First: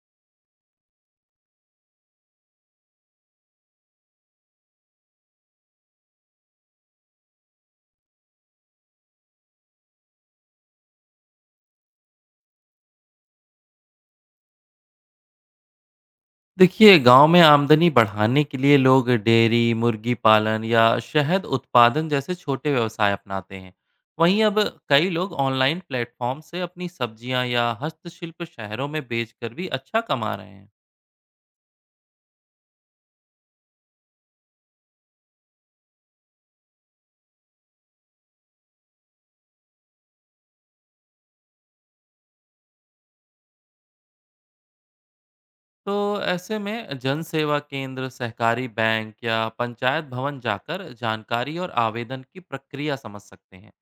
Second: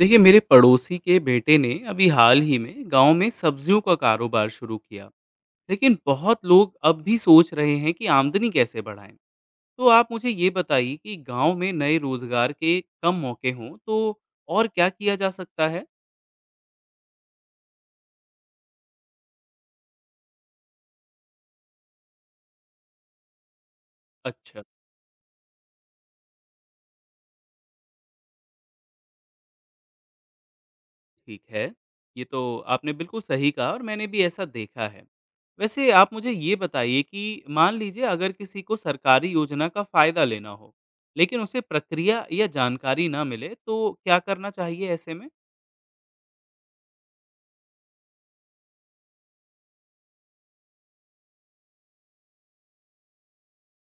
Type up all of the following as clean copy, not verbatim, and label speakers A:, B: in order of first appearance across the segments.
A: देखिए मेरे पड़ोसी के बेटे ने अभी हाल ही में गांव में सब्जियों का कारोबार शुरू किया। लेकिन बहुत लोग अब भी सोच रहे हैं कि आमदनी कैसे बढ़ाएं। तो आप मुझे ये बताइए कि गांव में नए रोजगार के कम मौके हों तो और क्या किया जा सकता है।
B: देखिए गांव में आमदनी बढ़ाने के लिए लोग डेयरी मुर्गी पालन या शहद उत्पादन जैसे छोटे व्यवसाय अपनाते हैं। वहीं अब
A: अच्छा।
B: कई लोग ऑनलाइन प्लेटफॉर्म से अपनी सब्जियां या हस्तशिल्प शहरों में बेचकर भी अच्छा कमा रहे हैं।
A: ठीक है, ये तो आपने बिल्कुल सही कहा और मैंने भी ऐसा देखा है। वैसे आप मुझे ये बताइए कि मान लीजिए अगर किसी को सरकारी योजना का फ़ायदा लेना हो, लेकिन उसे प्रक्रिया या जानकारी ना मिले, तो क्या करना चाहिए ऐसे में?
B: तो ऐसे में जन सेवा केंद्र सहकारी बैंक या पंचायत भवन जाकर जानकारी और आवेदन की प्रक्रिया समझ सकते हैं।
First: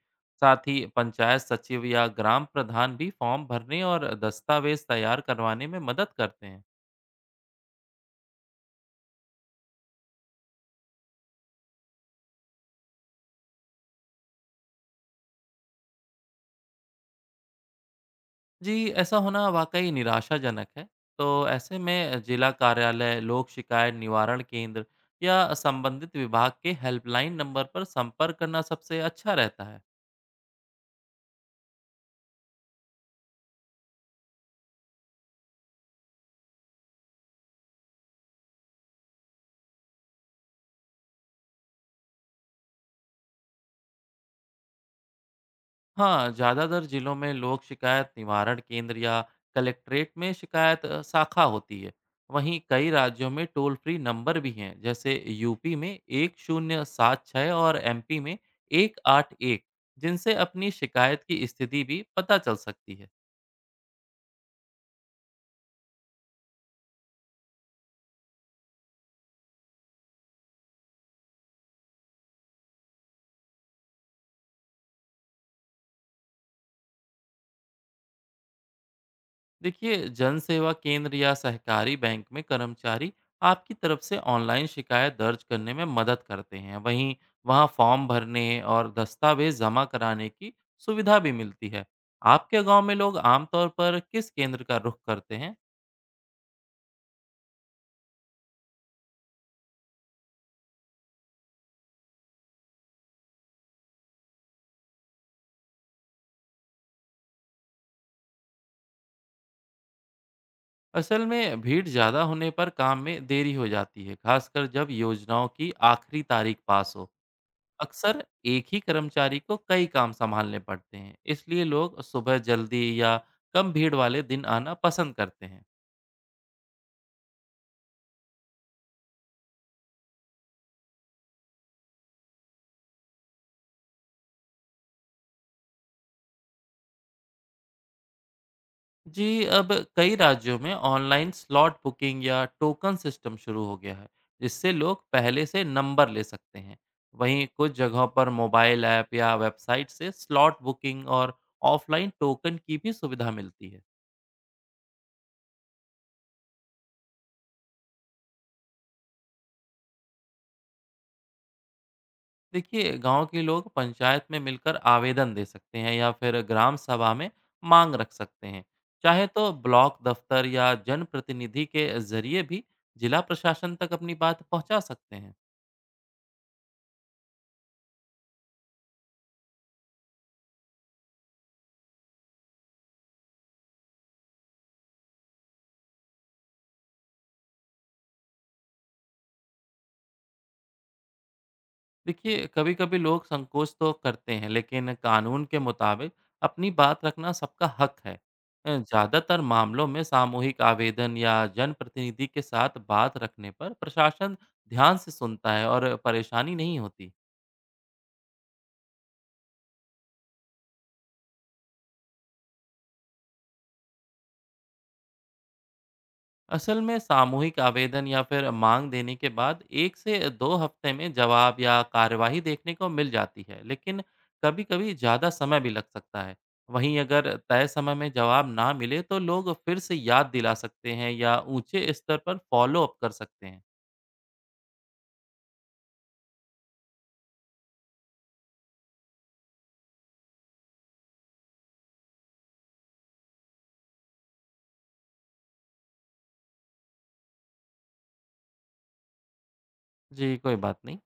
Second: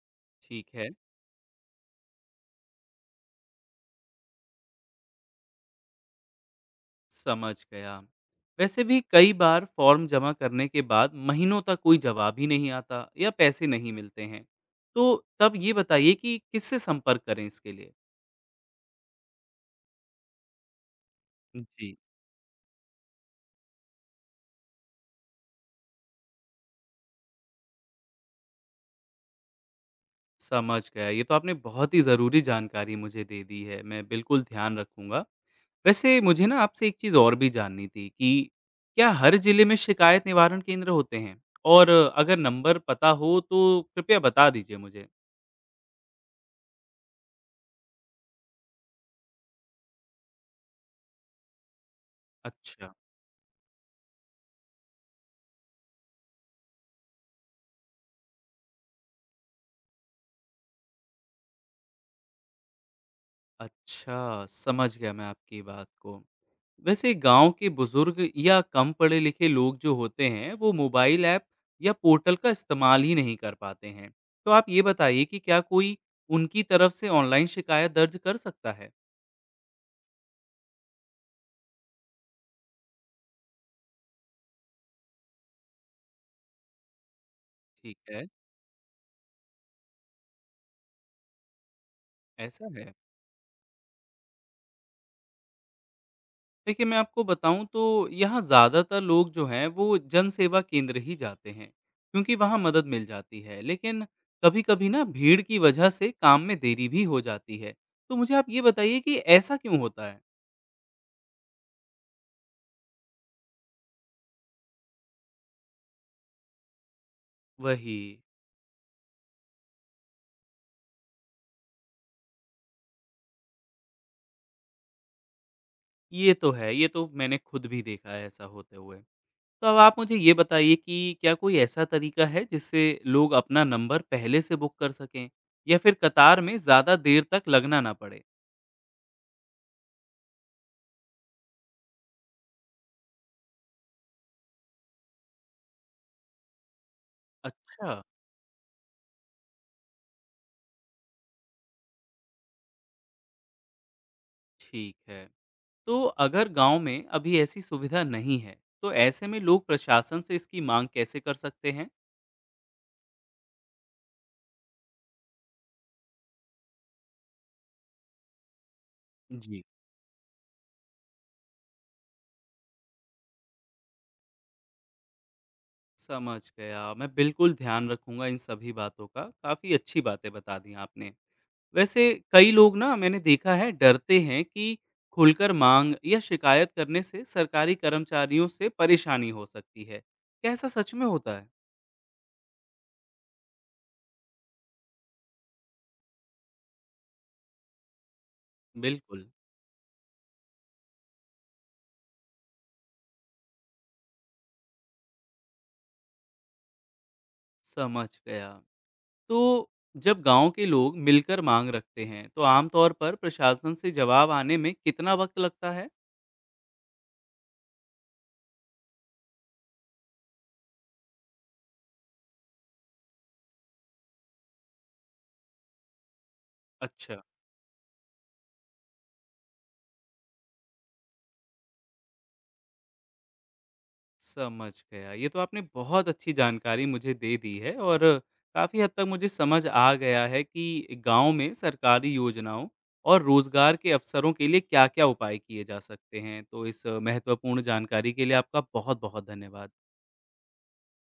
B: साथ
A: ठीक
B: ही
A: है,
B: पंचायत सचिव या ग्राम प्रधान भी फॉर्म भरने और दस्तावेज तैयार करवाने में मदद करते हैं।
A: समझ गया। वैसे भी कई बार फ़ॉर्म जमा करने के बाद महीनों तक कोई जवाब ही नहीं आता या पैसे नहीं मिलते हैं। तो तब ये बताइए कि किससे संपर्क करें इसके लिए?
B: जी, ऐसा होना वाक़ई निराशाजनक है। तो ऐसे
A: जी।
B: में जिला कार्यालय, लोक शिकायत निवारण केंद्र या संबंधित विभाग के हेल्पलाइन नंबर पर संपर्क करना सबसे अच्छा रहता है।
A: समझ गया। ये तो आपने बहुत ही ज़रूरी जानकारी मुझे दे दी है। मैं बिल्कुल ध्यान रखूँगा। वैसे मुझे ना आपसे एक चीज़ और भी जाननी थी कि क्या हर ज़िले में शिकायत निवारण केंद्र होते हैं? और अगर नंबर पता हो तो कृपया बता दीजिए मुझे।
B: हाँ, ज़्यादातर जिलों में लोक शिकायत निवारण केंद्र या कलेक्ट्रेट में शिकायत शाखा होती है। वहीं कई
A: अच्छा,
B: राज्यों में टोल फ्री नंबर भी हैं, जैसे यूपी में 1076 और एमपी में 181, जिनसे अपनी शिकायत की स्थिति भी पता चल सकती है।
A: अच्छा समझ गया मैं आपकी बात को। वैसे गांव के बुजुर्ग या कम पढ़े लिखे लोग जो होते हैं वो मोबाइल ऐप या पोर्टल का इस्तेमाल ही नहीं कर पाते हैं। तो आप ये बताइए कि क्या कोई उनकी तरफ से ऑनलाइन शिकायत दर्ज कर सकता है।
B: देखिए जन सेवा केंद्र या सहकारी बैंक में कर्मचारी आपकी तरफ से ऑनलाइन शिकायत दर्ज करने में मदद करते हैं। वहीं वहाँ
A: ठीक
B: फॉर्म
A: है।
B: भरने और दस्तावेज जमा कराने की सुविधा भी मिलती है। आपके
A: ऐसा
B: गांव
A: है,
B: में लोग आमतौर पर किस केंद्र का रुख करते हैं?
A: देखिए मैं आपको बताऊं तो यहाँ ज़्यादातर लोग जो हैं वो जन सेवा केंद्र ही जाते हैं, क्योंकि वहाँ मदद मिल जाती है। लेकिन कभी कभी ना भीड़ की वजह से काम में देरी भी हो जाती है। तो मुझे आप ये बताइए कि ऐसा क्यों होता है।
B: असल में भीड़ ज़्यादा होने पर काम में देरी हो जाती है, खासकर जब योजनाओं की आखिरी तारीख पास हो।
A: वही,
B: अक्सर एक ही कर्मचारी को कई काम संभालने पड़ते हैं, इसलिए लोग सुबह जल्दी या कम भीड़ वाले दिन आना पसंद करते हैं।
A: ये तो है, ये तो मैंने खुद भी देखा है ऐसा होते हुए। तो अब आप मुझे ये बताइए कि क्या कोई ऐसा तरीका है जिससे लोग अपना नंबर पहले से बुक कर सकें या फिर कतार में ज़्यादा देर तक लगना ना पड़े?
B: जी, अब कई राज्यों में ऑनलाइन स्लॉट बुकिंग या टोकन सिस्टम शुरू हो गया है, जिससे लोग पहले से नंबर ले सकते हैं। वहीं कुछ
A: अच्छा,
B: जगहों पर मोबाइल ऐप या वेबसाइट से स्लॉट बुकिंग और ऑफलाइन टोकन की भी सुविधा मिलती है।
A: ठीक है। तो अगर गाँव में अभी ऐसी सुविधा नहीं है, तो ऐसे में लोग प्रशासन से इसकी माँग कैसे कर सकते हैं?
B: देखिए गांव के लोग पंचायत में मिलकर आवेदन दे सकते हैं या फिर ग्राम सभा में मांग रख सकते हैं। चाहे तो
A: जी,
B: ब्लॉक दफ्तर या जनप्रतिनिधि के जरिए भी जिला प्रशासन तक अपनी बात पहुंचा सकते हैं।
A: समझ गया। मैं बिल्कुल ध्यान रखूँगा इन सभी बातों का। काफ़ी अच्छी बातें बता दी आपने। वैसे कई लोग ना मैंने देखा है डरते हैं कि खुलकर मांग या शिकायत करने से सरकारी कर्मचारियों से परेशानी हो सकती है। क्या ऐसा सच में होता है?
B: देखिए कभी कभी लोग संकोच तो करते हैं, लेकिन कानून के मुताबिक अपनी बात रखना सबका हक है।
A: बिल्कुल।
B: ज़्यादातर मामलों में सामूहिक आवेदन या जनप्रतिनिधि के साथ बात रखने पर प्रशासन ध्यान से सुनता है और परेशानी नहीं होती।
A: समझ गया। तो जब गांव के लोग मिलकर मांग रखते हैं तो आमतौर पर प्रशासन से जवाब आने में कितना वक्त लगता है?
B: असल में सामूहिक आवेदन या फिर मांग देने के बाद 1 से 2 हफ्ते में जवाब या कार्यवाही देखने को मिल जाती है, लेकिन कभी कभी ज़्यादा समय भी लग सकता है। वहीं
A: अच्छा,
B: अगर तय समय में जवाब ना मिले तो लोग फिर से याद दिला सकते हैं या ऊंचे स्तर पर फॉलो अप कर सकते हैं।
A: समझ गया। ये तो आपने बहुत अच्छी जानकारी मुझे दे दी है और काफ़ी हद तक मुझे समझ आ गया है कि गाँव में सरकारी योजनाओं और रोज़गार के अवसरों के लिए क्या-क्या उपाय किए जा सकते हैं। तो इस महत्वपूर्ण जानकारी के लिए आपका बहुत-बहुत धन्यवाद।
B: जी, कोई बात नहीं।